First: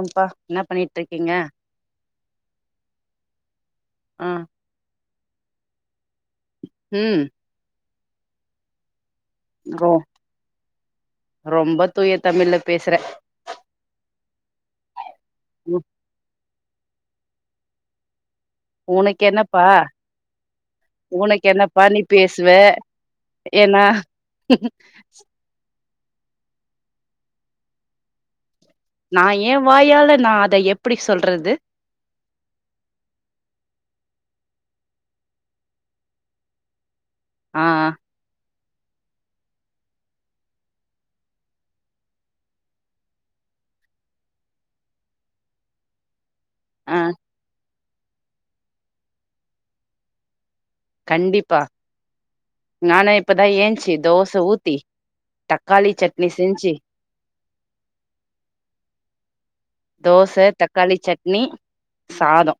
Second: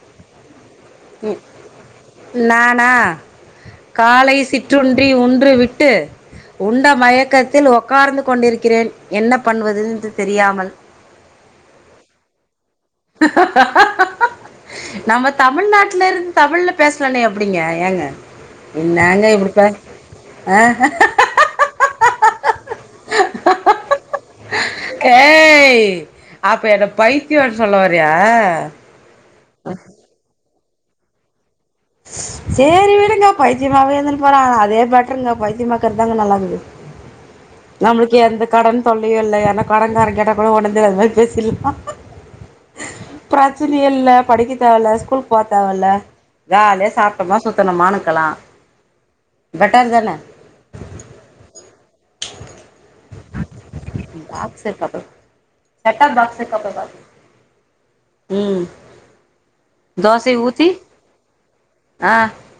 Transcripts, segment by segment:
ஆம்ப்பா என்னா பண்ணிட்ருக்கீங்க நானா ஆ காலை சிட் ற்றுண்டி உன்று விட்டு உண்ட ம் மயக்கத்தில் ஒகார்ந்து கொண்டிருக்கிறேன் என்ன ரொ பண்ணுவதுன்று தெரியாமல் ரொம்ப தூய தமிழ்ல பேசுற நம்ம உ- தமிழ்நாட்ல இருந்த் தமிழ்ல பேச்லனே எப்படிங்க ஏங்க உனக்கு என்னங்க இப்டி என்னப்பா பேஸ் ஆ உனக்கு என்ன ப நீ பேசுவ ஏன்னா ஏய் அப்ப என்ன பைத்தியோன்னு சொல்ல வரியா நா ஏ வாய்யால நா அத எப்டி சொல்றது சேரி விடுங்க பைத்தியமாவே இருந்துனு போறே அதே பெட்ருங்க பைத்தியமாக்கிறதாங்க நல்லாக்குது ஆ நம்ப்ளுக் இ எந்த கடன் தொல்லையு இல்ல ஏன்னா கடன்ங்காரன் கேட்டா கூட ஒடந்து அது மாத்ரி பேசிட்லா பிரச்சனையே இல்ல படிக்க தேவல ஸ்கூல் போத்தேவல்ல ஜாலியா ஆ சாப்ட்டமா சுத்தணமானுக்கலா பெட்டர் தான கண்டிப்பா நானே இப்பதா ஏஞ்சி தோச பாக்ஸ் ஊத்தி இருக்கா பாரு தக்காளிச் செட்டாப் சட்னி பாக்ஸ் இருக்கா செஞ்சு பாரு பாரு ம் தோச தோசைய ஊத்தி தக்காளிச் சட்னி ஆ சாதோ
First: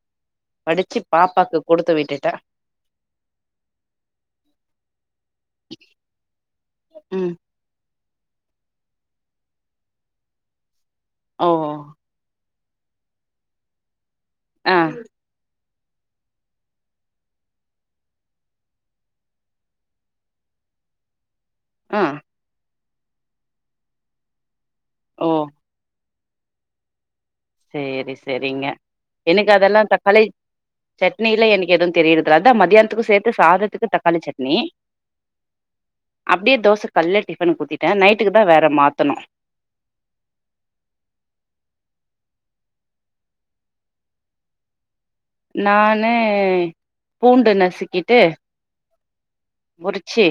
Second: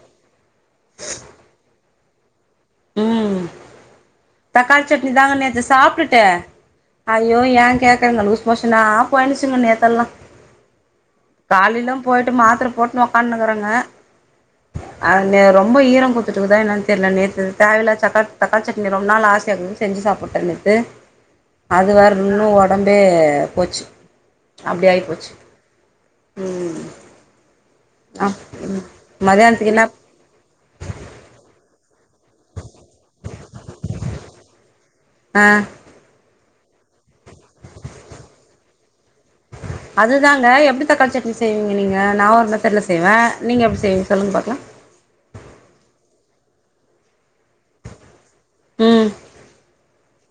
வடிச்சு பாப்பாக்கு குடுத்து விட்டுட்டே ம் தக்காளிச் சட்னி தாங்க நேத்து சாப்ட்டுட்டு ம் ஐயோ ஏ கேக்குறீங்க லூஷ்மோஷனா போயினுருஞ்சுங்க நேத்தெல்லா ஓ காலைலு பொய்ட்டு மாத்ர போட்டுனு ஒக்காந்துனுக்றங்க ஆ அது ரொம் ரொம்ப ஈரம் குடுத்துட்டுருக்குதா என்னான் தெர்ல நேத்து தேவயில்லாத சக்கா தக்காளிச்சட்னி ரொம்ப நாள் ஆசையாக்குதுன் செஞ்சு சாப்பிட்டே நேத்து அது ஆ வேற இன்னு ஒடம்பே போச்சு அப்டி ஆயிப் ஓ போச்சு ம் சேரி ஆ சேரிங்க எனக்கு மதியானத்துக்கு என்ன அதெல்லா தக்காளி சட்னில எனக்கு எதுவு தெரியுறதில்ல அதா மதியானத்துக்கு சேத்து சாதத்துக்கு தக்காளிச் சட்னி அ அப்டியே தோச கால்ல டிஃபனுக்கு ஊத்திட்டே நைட்டுக்கு தா வேற மாத்தணு அதுதாங்க எப்டி தக்காளிச் சட்னி செய்வீங்க நீங்க நா ஒரு மெத்தர்டுல செய்வே நீங்க எப்டி செய்வீங்க சொல்லுங்க பாக்கலா நானு பூண்டு நசுக்கிட்டு ம் உரிச்சி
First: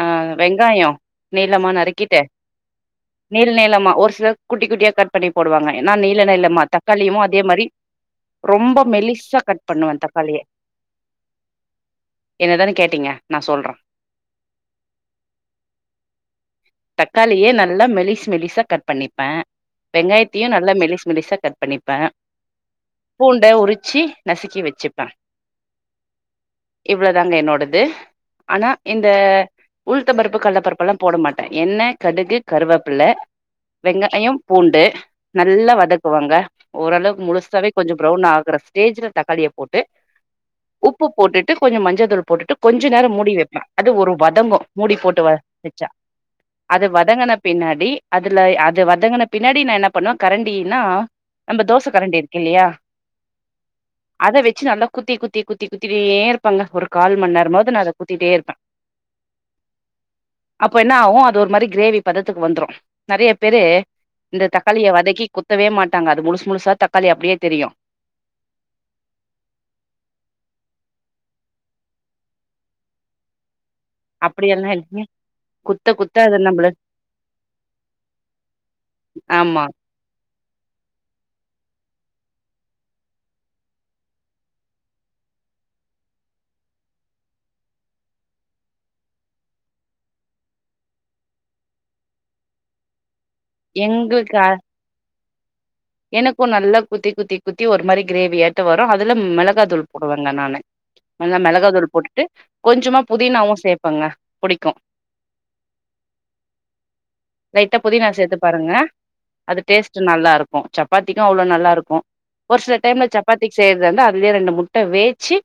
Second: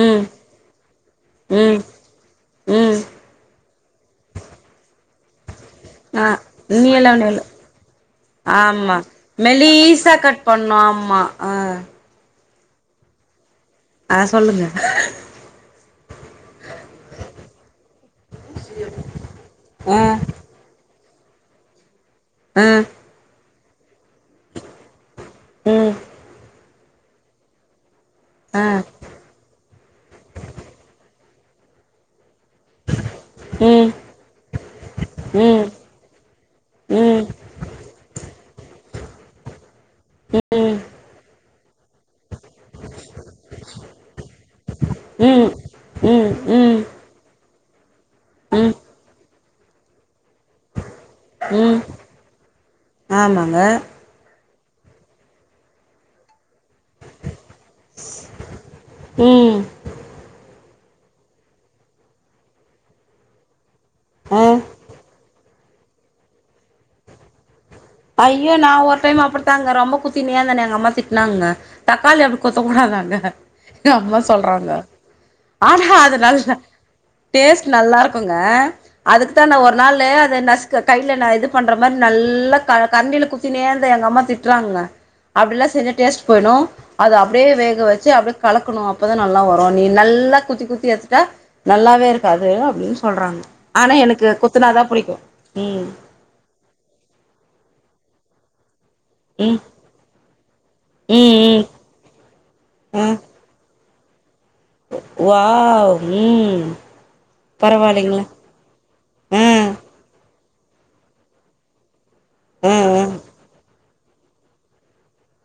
ஆ வெங்காயம் நீளமா ம் நறுக் கிட்டு ம் நீள் நீளமா ஒரு சிலர் குட்டிக் குட்டியா கட் ட் பண்ணி போடுவாங்க ஏனா நீள ஆ நீளமா நீள தக்காளியுமு அதே மாரி ரொம்ப மெலிஸ் மெலீசா கட் பண்ணு ஆமா ஆ என்னதான கேட்டீங்க நா சொல்றே அ சொல்லுங்க தக்காளிய நல்லா மெலிஸ் மெலிஸா கட் பண்ணிப்பே ஆ வெங்காயத்தயு நல்லா மெலிஸ் மெலிஸா கட் பண்ணிப்பே ஆ பூண்ட உரிச்சு நசுக்கி வச்சுப்பே ம் இவ்ளோதாங்க என்னோடது ஆ ஆனா இந்த உளுத்தம் பருப்பு கல்லப்பருப்பெல்லா போட மாட் டே எண்ணெ கடுகு கருவேப்பில்ல ம் வெங்காயோ பூண்டு ம் நல்லா வதக்குவங்க ம் ம் ஓரளவு முழுசாவே கொஞ்சொ ப்ரவுன் ஆகுற ஸ்டேஜ்ல தக்காளியப் போட்டு உப்புப் போட்டுட்டு கொஞ்ச மஞ்ச தூள் போட்டுட்டு கொஞ்ச நேரோ மூடி வைப்பே அது ஒரு வதங்கு மூடி போட்டு வ ம் வெச்சா ம் ம் அது வதங்கன பின்னாடி அதுல ம் அது வதங்கன பின்னாடி நா என்ன பண்ணுவே கரண்டின்னா நம்ப ம் தோசக் கரண்டி இருக்கு இல்லியா ஆமாங்க அத வச்சு நல்லா குத்தி குத்தி குத்தி குத்திவே இருப்பங்க ஒரு கால் மணி நேரமாவது நா அத குத்திட்டே இருப்பே ம் அப்போ என்ன ஆவு அது ஒரு மாரி கிரேவி பதத்துக்கு வந்துரு நெறைய பேரு இந்த ஆ தக்காளிய வதக்கி குத்தவே மாட்டாங்க அது முழுசு முழுசா தக்காளி அப்டியே தெரியு ஐயோ நா ஒரு டைம் அப்டித்தாங்க ரொம்ப குத்தினே இருந்தேன்னு எங்கம்மா திட்னாங்கங்க தக்காளி அப்டி கொத்தக்கூடாதாங்க எங்கம்மா அப்டியெல்லா சொல்றாங்க இல்லைங்க ஆனா குத்த குத்த அது நல்லா நம்மள டேஸ்ட்டு நல்லா இருக்குங்க அதுக்குதா நா ஆமா ஒரு நாள் அது நசுக் க கைல நா இது பண்ற மாரி நல்லா க கரண்டில குத்தினே இருந்தே எங்கம்மா திட்டுறாங்கங்க அப்டில்லா செஞ்சா டேஸ்ட்டு போயினு அது அப்டியே வேக வச்சு அப்டியே கலக்கணு அப்பதா நல்லா வரு நீ நல்லா குத்திக் குத்தி எடுத்துட்டா நல்லாவே இருக்காது அப்படின்னு சொல்றாங்க ஆனா எனக்கு எங்களுக்கு அ கொத்துனாதா புடிக்கு ம் எனக்கு நல்லா குத்தி குத்தி குத்தி ஒரு மாரி கிரேவியாட்டோ வரு அதுல ம் மெளகா தூள் போடுவங்க நானு கொஞ்சோ ம் ம் மெளகா தூள் போட்டுட்டு கொஞ்சமா ஆ புதினாவு சேப்பங்க வாவ் ம் லைட்டா புதினா பரவாலைங்க சேத்து பாருங்க அது டேஸ்ட் நல்லா இருக்கு சப்பாத்திக்கு அவ்ளோ நல்லா இருக்கு ஒரு ஆ சில ஆ டைம்ல சப்பாத்திக்கி செய்றது இது வந்து அதுலயே ரெண்டு முட்ட வேச்சி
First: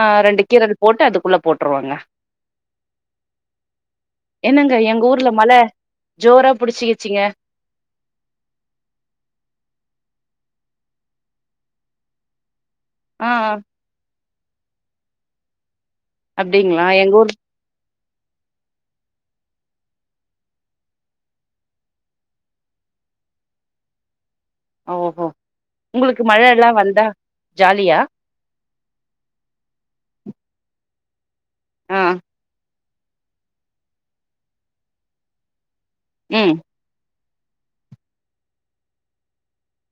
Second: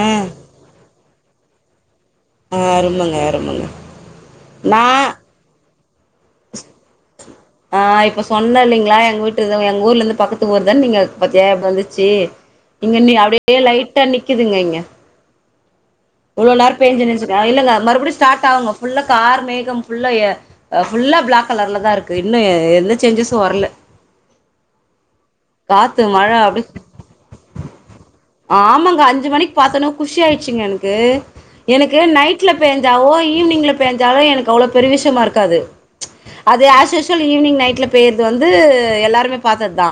ஆ ரெண்டு கீரல் போட்டு அதுக்குள்ள போட்டுருவங்க ஆ அருமங்க அருமங்க என்னங்க நா எங்க ஊர்ல மழ ஜோரா புடிச்சிகிச்சிங்க ஆ இப்ப சொன்ன இல்லைங்ளா எங்க வூட்டு எங்க ஊர்லந்து பக்கத்து ஊர் தான் நீங்க பாத்தியா இப்ப வந்துச்சி இங்கன்னு ஆ ஆ யாருடையே லைட்டா நிக்கிதுங்க இங்க இவ்ளோ நேரோ அப்டிங்களா பேஞ்சி எங்க ஊர் நின்ருச்சிங்க இல்லங்க மறுபடியு ஸ்டார்ட் ஆகுங்க ஃபுல்லா கார்மேகம் ஃபுல்லா ஆ ஃபுல்லா பிளாக் கலர்லதா இருக்கு இன்னு எந்த சேஞ்சஸு வரல ஓஹோ காத்து உங்களுக்கு மழ மழல்லா அப்டி வந்தா ஜாலியா ஆமாங்க அஞ்சி மணிக்கி பாத்த ஒன்னே குஷி ஆயிடுச்சிங்க எனக்கு எனக்கு ஆ நைட்ல பேஞ் த வோ ஈவினிங்ல பேஞ்சாலோ எனக்கு அவ்ளோ பெரிய விஷ்யமா இருக்காது ம் அது ஆஸ்யூஸ் ஈவினிங் நைட்ல பேய்ர்து வந்து எல்லாருமே பாத்ததுதா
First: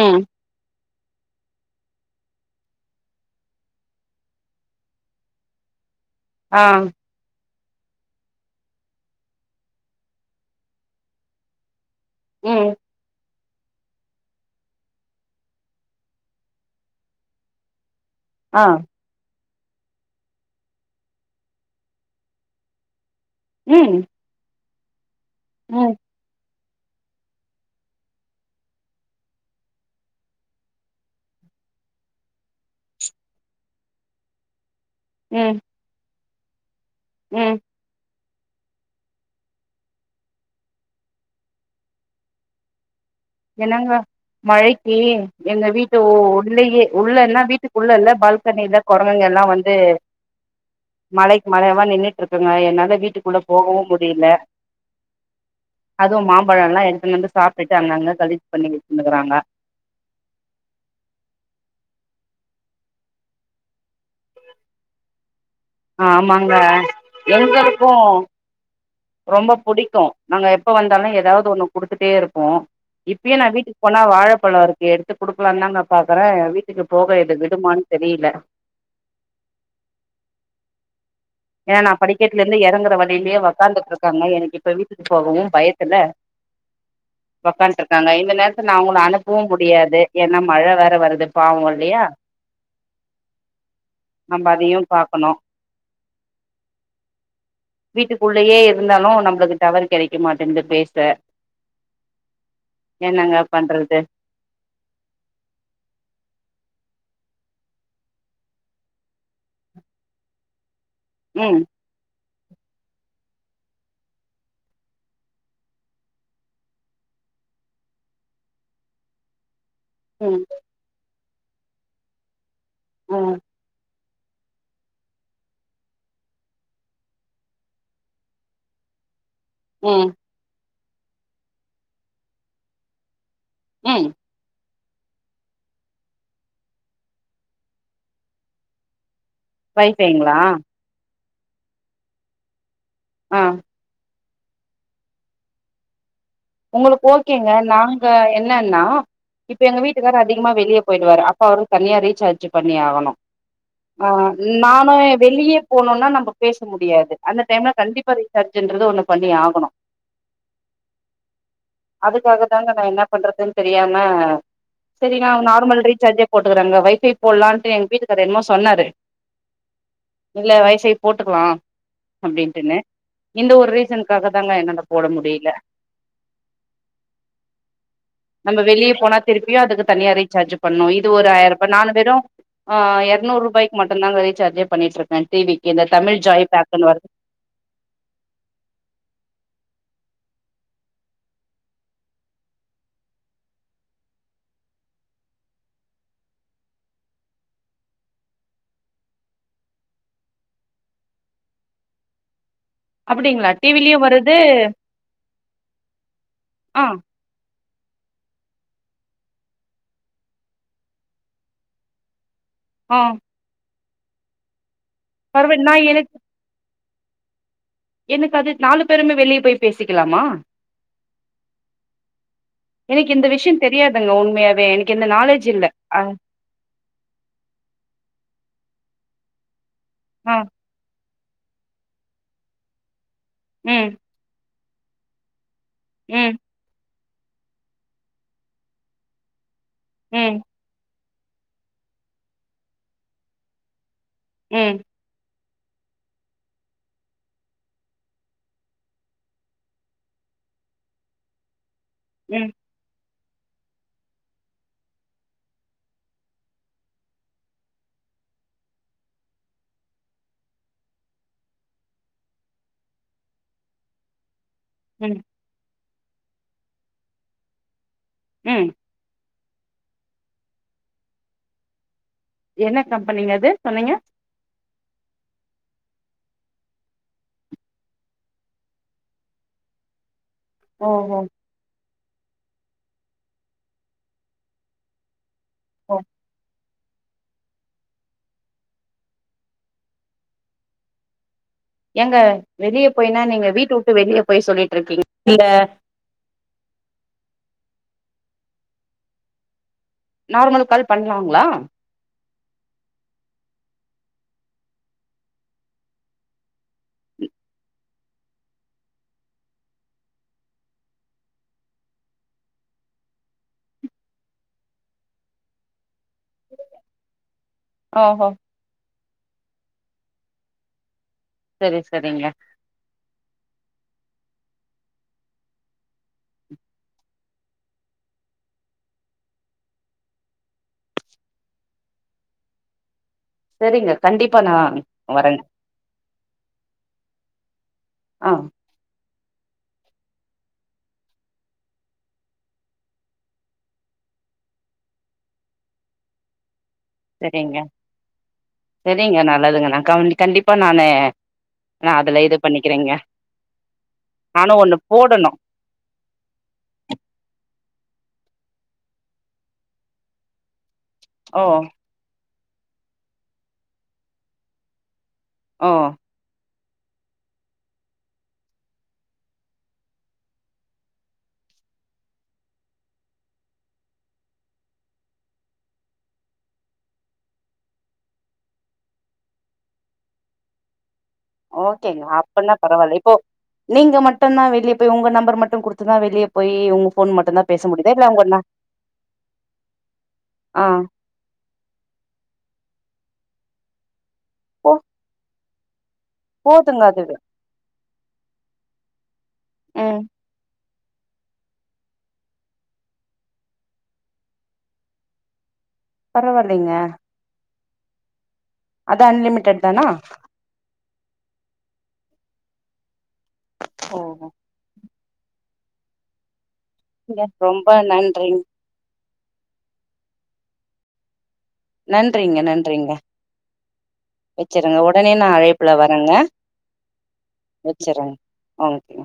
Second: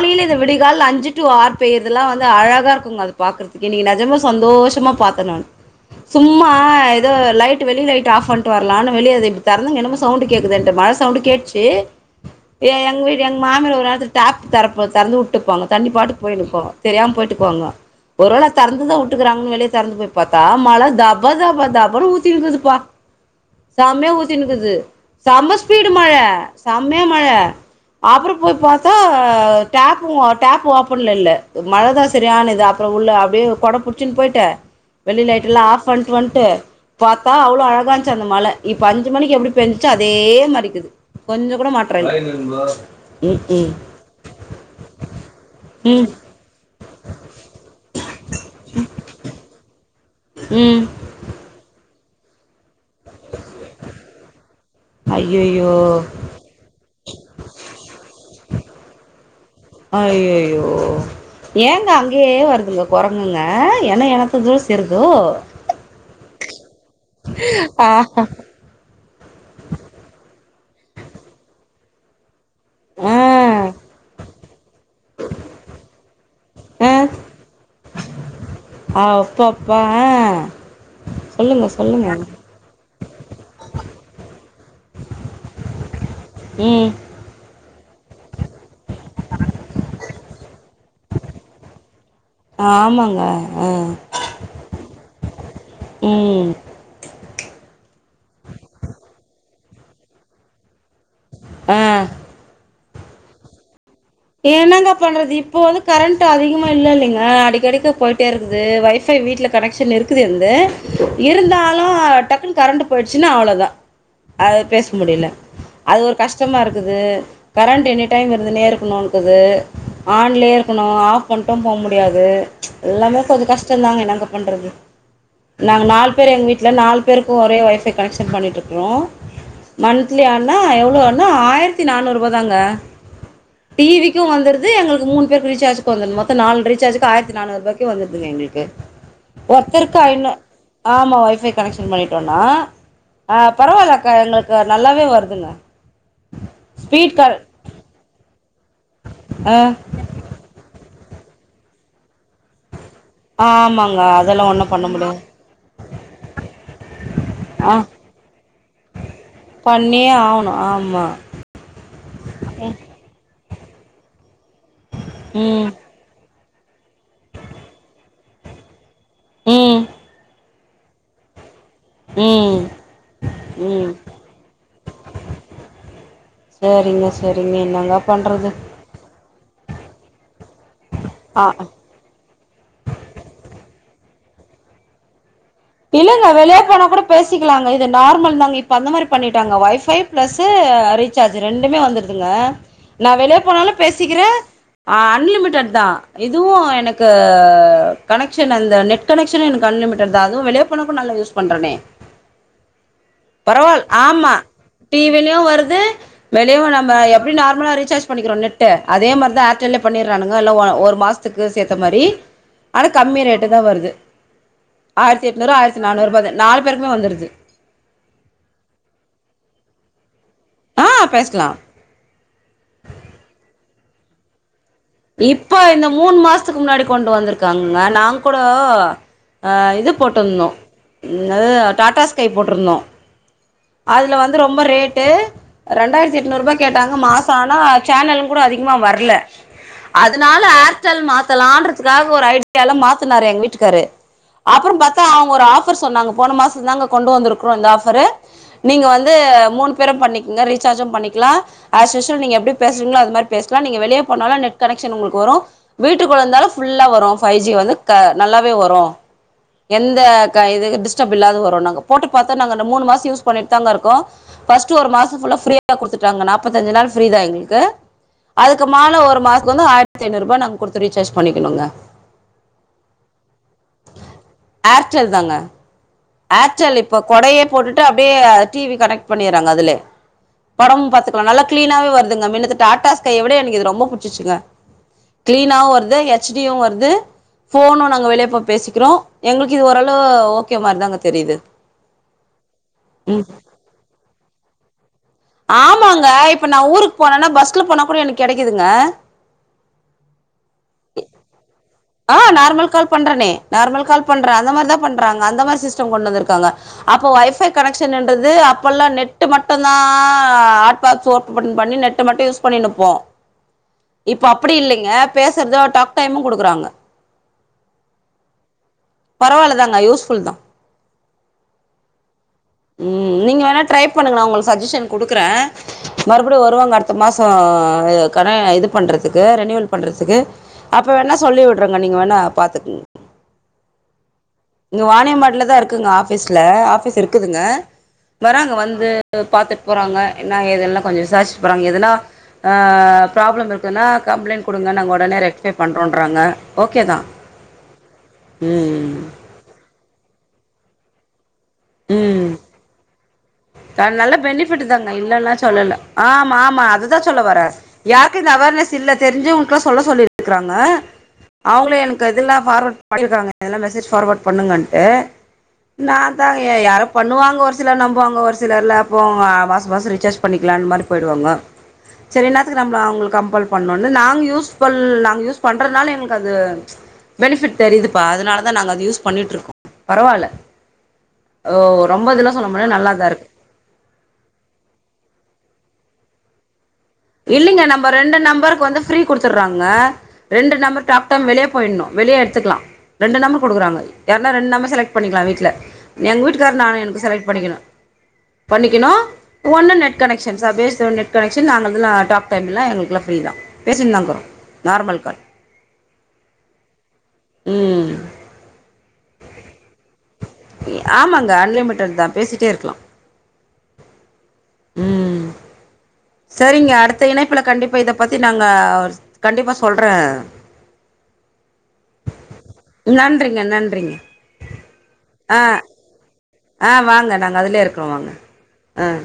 ம் இது விடிகால்ல அஞ்சி டு ஆர் பெயற்தெல்லா வந்து அழகா இருக்குங்க அது பாக்கறதுக்கே நீங்க நெஜமா சந்தோஷமா பாத்தர்லா சும்மா ஆ ஏதோ லைட் வெளி லைட் ஆப் பண்ட்டு வர்லானு வெளிய இத இப்டி தெறந்து என்னமோ சவுண்டு கேக்குதேண்ட்டு மழ சவுண்டு கேட்ச்சி ம் ஏ எங்க வீடு எங்க மாமியார் ஒரு காலத்துக்கு டேப் தரப்பு தெறந்து வுட்டுப்பாங்க தண்ணி பாட்டுக் போய்னுக்கு தெரியாம போய்ட்டுக்வாங்கோ ஒருவேள ஆ தெறந்து தா வுட்டுக்குறாங்கன்னு வெளிய தெறந்து போய் பாத்த மழ தப தப தபன்னு ஊத்தி இருந்ததுப்பா ம் செமையா ஊத் சின்க்குது செம ஸ்பீடு ம் மழ செம்மையா மழ அப்புறோ போய் பாத் ஆ டேப்பு ஒ டேப் ஓப்பன்ல இல்ல மழதா செரியானது அப்புறோ உள்ள அப்டியே கொட புட் சின் போய்ட்டு வெளி லைட் ம் எல்லா ஆஃப் பண்ட்டு வன்ட்டு பாத்தா ம் அவ்ளோ அழகான்ச் அந்த மழ இப்ப அஞ்சு மணிக்கு எப்டி பேஞ்சிச்சோ அதே மாரிக்குது கொஞ்ச கூட மாற்ற இல்ல ம் ம் என்னங்க மழைக்கு எங்க வீட்டு ம் ஒ உள்ளயே உள்ள எல்லா வீட்டுக்குள்ள இல்ல பால்கனி இல்ல கொரங்குங்க எல்லா வந்து ம் மழைக்கு மழையவா நின்னுட்டு இருக்குங்க என்னால வீட்டுக்கு குள்ள போகவு முடியல ஐயையோ அதுவு மாம்பழல்லா எடுத்துனு வந்து சாப்ட்டுட்டு அங்கங்க பதிவு பண்ணி விட்டுனுக்கறாங்க அய்யயோ ஏங்க அங்கயே வருதுங்க குரங்குங்க எனோ எனத்தோட சேருதோ ஆமாங்க எங்களுக்கு ஆஹா ரொம்ப புடிக்கு நாங்க எப்ப வந்தாலு ஏதாவது ஒண்ணு குடுத்துட்டே இருப்போ ஆ இப்பியு நா வீட்டுக் போனா வாழப்பழோ இருக்கு எடுத்து குடுக்கலான் தா நா பாக்கற எ வீட்டுக்கு போக எது விடுமான் தெரியல ஆ அப்போ அப்பா ஆ சொல்லுங்க ஏனா நா சொல்லுங்க படிக்கட்ல இருந்து எறங்கற வழியிலயே ஒக்காந்துட்ருக்காங்க எனக்கு இப்ப வீட்டுக்கு போகவு பயத்துல ம் ஒக்கான்ட்ருக்காங்க இந்த நேரத்துல நா அவுங்கள அனுப்பவு முடியாது ஏனா மழ வேற வருது பாவோ இல்லையா ஆமாங்க ஆ நம்ப அதயு பாக்கணு ம் வீட்டுக்குள்ளயே இருந்தாலு நம்ளுக்கு டவர் கெடைக்க மாட்டுகுது பேச ஆ என்னங்க பண்றது என்னங்க பண்றது இப்போ து கரண்ட்டு அதிகமா இல்ல இல்லங்க அடிக்கடிக் போயிட்டே இருக்குது வைஃபை வீட்ல கனெக்ஷன் இருக்குது ந்து ம் இருந்தாலு டக்குன்னு கரண்ட்டு போயிடுச்சுன்னா அவ்ளோதா அது பேச முடியல அது ஒரு கஷ்டமா இருக்குது கரண்ட்டு எனி டைம் இருந்துனே இருக்குணு க்குது ம் ஆன்லே இருக்கணு ஆஃப் பண்ட்டு போ முடியாது எல்லாமே ம் கொஞ்ச கஷ்டந்தாங்க இன்னாங்க பண்றது நாங்க நாலு பேர் எங்க வீட்ல நாலு பேருக்கு ஒரே ஒய் ஃபை கனெக்க்ஷன் பண்ணிட்டிருக்கறோ ம் மன்த்லி ஆனா எவ்ளோனா ஆயிரத்தி நானூறு ரூபா தாங்க ம் டிவிக்கு வந்துரு து எங்ளுக் மூணுபேருக்கு ரீசார்ஜ்க்கு வந்து மொத்த நாலு ரீசார்ஜ்கு ஆயிரத்தி நானூறு ரூபாய்கு வந்துருதுங்க எங்ளுக்கு ஒருத்தருக் ஐநூ வைஃபைங்களா ஆமா ஒய் பை கனெக்ஷன் பண்ணிட்டோனா ஆ பரவால அக்கா எங்ளுக்கு நல்லாவே வருதுங்க உங்ளுக்கு ஸ்பீட் கால் ஓகேங்க நாங்க என்னன்னா ஆ இப்ப எங்க வீட் டுக்காரு அதிகமா வெளிய போயிடுவாரு அப்ப அவரு தனியா ரீசார்ஜ் பண்ணி ஆகணு ஆம்மா ஆ நானு வெளியே போனோனா நம்ம பேச முடியாது அந்த டைம்ல ஆ கண்டிப்பா ரீ சார்ஜன்றது ஒண்ணு பண்ணி ஆகணு பண்ணியே ஆவணு ஆம்மா அதுக்காக தாங்க நா என்ன பண்றது தெரியாம செரி நா ம் நார்மல் ரீசார்ஜே போட்டுக்கறாங்க வைஃபை போல்லான்ட்டு எங்க வீட்டுக்காரு என்மோ சொன்னாரு ம் இல்ல வை ஃபைய் போட்டுக்கலா ம் அப்டின்ட்டுனு இந்த ஒரு ரீசனுக்காக தாங்க என்னால போட முடில சேரிங்க சேரிங்க இன்னாங்கப் நம்ப வெளி போனா திருப்பியு அதுக் தனியா ரீச்சார்ஜ் பண்ணு இது ஒரு ஆ ஆயிர்ரூபா நானு வெறு ஆ எர்நூறு ரூபாய்க்கு மட்டுதாங்க ரீசார்ஜே பண்ணிட்டு இருக்க டி வி இல்ல நா வெளோ போனா கூட பே சிக்கலாங்க இது நார்மல் தாங்க இப்ப அந்த மாரி பண்ணிட்டாங்க ஒய் ஃபை பிளஸீ ரீசார்ஜ் ரெண்டுமே வந்துருதுங்க நா வெளே போனாலு பேசிக்கிறே அ அன்லிமிடட் தா இதுவு எனக்கு கனெக்க்ஷன் அந்த நெட் ட் கனெக்ஷன் எனக்கு அன்லிமிட் தா அதுவு வெளியே போன கூட நல்லா யூஸ் பண்றனே அப்டிங்களா பரவால் டிவிலயு ஆம்மா வருது டி வி லியு வருது வெளியு ஆ நம்ம எப் எப்டி நார்மலா ரீசார்ஜ் பண்ணிக்றோ நெட்டு அதேமார்தா ஏர்ட்டெல்லயு பண்ணிரானுங்க ஒரு மாசத்துக்கு சேத்த மாரி [inaudible] ஆனா கம்மி ரேட்டு தா வருது ஆயிரத்துஎட்நூறு பரவாயில் நா ஆயிரத்து நானூறுபாது நாலு பேருக்குமே வந்துருது எனக் அது நாலு பேருமே வெளியே போய் பேசிக்கலாமா ஆ பேஸ்லா எனக் இந்த விஷயந் தெரியாதுங்க உண்மையாவே எனக் இப்ப இந்த மூணு மாச இதுக் முன்னாடி கொண்டு வந்துருக்காங்கங்க நாங் கூட இது ஆ போட்ருந்தோ இன்னாது டாட்டா ஸ்கை போட்ருந்தோ ம் அதுல வந்து ரொம்ப ரேட்டு ரெண்டாயிரத்தி ம் எட்நூறு ரூபாய்க் க்கேட்டாங்க மாச ஆனா ச்சேனலு கூட அதிகமா வரல ம் அதனால ஏர் ர்ட்டல் மாத்தலான்றதுக்காக ஒரு ஐடியால மாத்தினாரு எங் வீட்டுக்காரு ம் அப்றம் பாத் அவுங்க ஒரு ஆஃபர் சொன்னாங்க போன மாசந்தாங்க கொண்டு வந்துருக்றோ இந்த ஆபரு நீங்க வந்து மூணு பேரு பண்ணிக்ங்க ரீசார்ஜு பண்ணிக்கலா ஆஸ்யூஷல் நீங்க ம் எப்டி பேசறீங்களோ அது மாரி பேசலா நீங்க வெளியே போனாலு நெட் கனெக்க்ஷன் உங்ளுக்கு வரு வீட்டுக்குள்ள இருந்தாலு புல்லா வரு பை ஜி வந்து நல்லாவே வரு எந்த க இது டிஸ்டப் இல்லாத வரு நாங்க போட்டு பாத்தா நாங்க மூணு மாச யூஸ் பண்ணிட்டு தாங்க இருக்கோ ஃபர்ஸ்ட் ஒரு மாச ம் ஃபுல்லா ஃப்ரீயா தப்பாகுடுத்துட்டாங்க நாபத்தஞ்சு நாள் ஃப்ரீ தா எங்ளுக்கு ம் அதுக்குமால ஒரு மாச கொன்னு ஆயிரத்து ஐநூறுபா நாங்க குடுத்து ரீசார்ஜ் பண்ணிக்கணுங்க என்ன கம்பெனிங்க அது சொன்னீங்க ஏர்டெல் தாங்க ஏர்டெல் இப்ப கொடையே போட்டுட்டு அப்டே டிவி கனெக்ட் பண்ணிட்றாங்க அதுலே படம் ஓ ஓ பாத்துக்கலா நல்லா கிளீனாவே வருதுங்க மின்னுக்கு டாட்டா ஸ்கையை விட எனக்கு இது ரொம்ப புட்ச்சிசுங்க கிளீனாவு ஓ வருது எச் டி யு வருது ஃபோனு நாங்க வெளிய போய் பேசிக்கிறோ எங்களுக்கு இது ஓரளவு ஓகே மாரிதாங்க தெரியுது ஏங்க வெளிய ம் போய்னா நீங்க வீட்ட வுட்டு வெளிய போய் சொல்லிட்ருக்கீங்க ஆமாங்க இப்ப நா ஊருக்கு போனானா பஸ்ல போனா கூட எனக்கு கெடைக்குதுங்க நார்மல் கால் பண்வாங்களா ஆ நார்மல் கால் பண்றனே நார்மல் கால் பண்ற அந்த மாதிரிதா பண்றாங்க அந்த மாதிரி சிஸ்டம் கொண்டு வந்துருக்காங்க அப்போ வைஃபை கனெக்ஷன்னன்றது அப்போல்லா நெட்டு மட்டுதா ஆ ஹாட் பாக்ஸ் ஓபன் பண்ணி நெட்டு மட்டு யூஸ் பண்ணினுப்போ இப்ப அப்டி இல்லைங்க பேசறதோ டாக் டைமூ குடுக்குறாங்க அஹ பரவால்லதாங்க யூஸ்ஃபுல் தா சரி சரிங்க ம் நீங்க வேணா ட்ரை பண்ணுங்கள உங்களுக்கு சட்ஜஷன் குடுக்கற மறுபடியு வருவாங்க அடுத்த மாசோ கன இது பண்றதுக்கு ரெனியுவல் பண்றதுக்கு அப்ப வேணா சொல்லி உட்றங்க நீங்க வேணா பாத்துக்குங்க செரிங்க கண்டிப்பா நா இங்க வரேங்க வாணியம்பாடியில் தா இருக்குங்க ஆஃபீஸ்ல ஆஃபீஸ் இருக்குதுங்க ஆ வராறங்க வந்து பாத்துட்டு போறாங்க என்ன ஏதுல்லா கொஞ்சோ விசாரிச்சிட்டு போறாங்க எதுனா ப்ராப்ளம் இருக்குன்னா கம்ப்ளைண்ட் குடுங்க நாங்க உடனே ரெக்டிஃபை பண்றோன்றாங்க ஓகே தா சரிங்க ம் சரிங்க நல்லதுங்க நா க கண்டிப்பா நானு நா அதுல ம் இது பண்ணிக்கிறேங்க நல்ல நானு பெனிஃபிட் ஒண்ணு தாங்க போடணு இல்லல்லா சொல்லல ஆமா ஆமா அதுதா சொல்ல வர யாருக்கு இந்த அவேர்னஸ் இல்ல தெரிஞ்சுவங்க்ளுல்லா சொல்ல சொல்லிருக்கறாங்க ஓ அவுங்களே எனக்கு இதில்லா ஃபார்வர்ட் பண்ணிருக்காங்கல்லா மெசேஜ் ஃபார்வேர்ட் பண்ணுங்கன்டு ஓ நா தா யாரோ பண்ணுவாங்க ஒருசிலர் நம்புவாங்க ஒரு சி சிலர்ல போமா மாச மாசோ ரீசார்ஜ் பண்ணிக்கலான் மாரிபோய்டுவாங்கோ சரி என்னாத்துக்கு நம்பள அவுங்களுக்கு கம்பல் பண்ணுனு நாங்க யூஸ் பல் நாங்க யூஸ் பண்றதுனால எங்களுக்கு அது பெனிஃபிட் தெரியுதுப்பா அதனால தா நாங்க அத யூஸ் பண்ணிட்டுருக்கோ பரவால்ல ஓ ஓகேங்கா ரொம்ப இதெல்லா சொல்ல அப்பனா முடியாது பரவால்ல நல்லாதா இப்போ இருக்கு நீங்க மட்டுதா வெளியபோய் உங்க நம்பர் மட்டு குடுத்துதா வெளிய போயி உங்க ஃபோன் மட்டுந்தா இல்லைங்க பேச நம்ப முடியுதா இல்ல ரெண்டு உங்க நா நம்பருக்கு வந்து ஃப்ரீ குடுத்துற்றாங்க ரெண்டு ஆ நம்பர் டாக் வெளிய போயிட்ணு வெளிய எடுத்துக்கலா ரெண்டு நம்பர் குடுக்குறாங்க யார்ன்னா ரெண்டு நம்பர் போ செலக்ட் பண்ணிக்கலா வீட்ல எங்க வீட்டுக்காரு நானு போதுங்க எனக்கு அதுவே செலக்ட் பண்ணிக்கணு பண்ணிக்கிணோ ஒன்னு நெட் ம் கனக்ஷன் ச பேஸ்ட் ஒன் நெட் கனெக்சன் நாங்க அதுல்லா டாக் டைம் லா எங்களுக்குலா ஃபிரீ தா பேசன் நாங்தரோ நார்மல் கால் பரவால்லைங்க ம் அது அன்லிமிடெட் தானா ஆமாங்க அன்லிமிடட் தா பேசிட்டே இருக்கலா ஓ ஹோ ம் சரிங்க அடுத்த ங்க இணைப்புல ரொம்ப கண்டிப்பா இதப் பத்தி நன்றிங் நாங்க கண்டிப்பா சொல்றேன் நன்றிங்க நன்றிங்க நன்றிங்க நன்றிங்க வச்சிட்றேங்க ஒடனே நான் ஆ ஆ அழைப்புல வரேங்க ஆ வாங்க நாங்க அதுலயே இருக்கிறோம் வாங்க வச்சிருங்க ஆ ஓகேங்க